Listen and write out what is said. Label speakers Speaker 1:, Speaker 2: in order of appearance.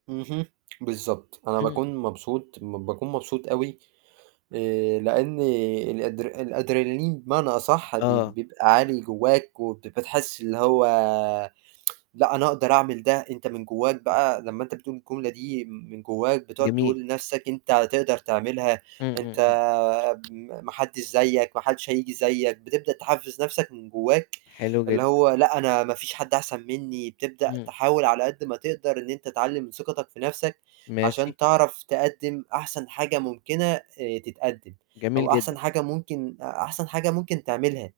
Speaker 1: اهم بالضبط، أنا
Speaker 2: امم.
Speaker 1: باكون مبسوط، م باكون مبسوط أوي، آآ، لأن الأدر الأدرينالين بمعنى أصح بي
Speaker 2: آه.
Speaker 1: بيبقى عالي جواك، وبت بتحس اللي هو لأ أنا أقدر أعمل ده، أنت من جواك بقى لمّا أنت بتقول الجملة دي م من جواك بتقعد
Speaker 2: جميل.
Speaker 1: تقول لنفسك أنت هتقدر تعملها،
Speaker 2: إمم،
Speaker 1: أنت
Speaker 2: إمم، إمم.
Speaker 1: امم، ما حدش زيّك، ما حدش هييجي زيّك بتبدأ تحفِّز نفسك من جواك،
Speaker 2: حلو
Speaker 1: اللي
Speaker 2: جدًا.
Speaker 1: هو لأ أنا ما فيش حد أحسن مني، بتبدأ
Speaker 2: امم.
Speaker 1: تحاول على قد ما تقدر إن أنت تعلِّي من ثقتك في نفسك،
Speaker 2: ماشي.
Speaker 1: عشان تعرف تقدِّم أحسن حاجة ممكنة آآ، تتقدّم
Speaker 2: جميل
Speaker 1: أو
Speaker 2: جدًا.
Speaker 1: أحسن حاجة ممكن أ أحسن حاجة ممكن تعملها.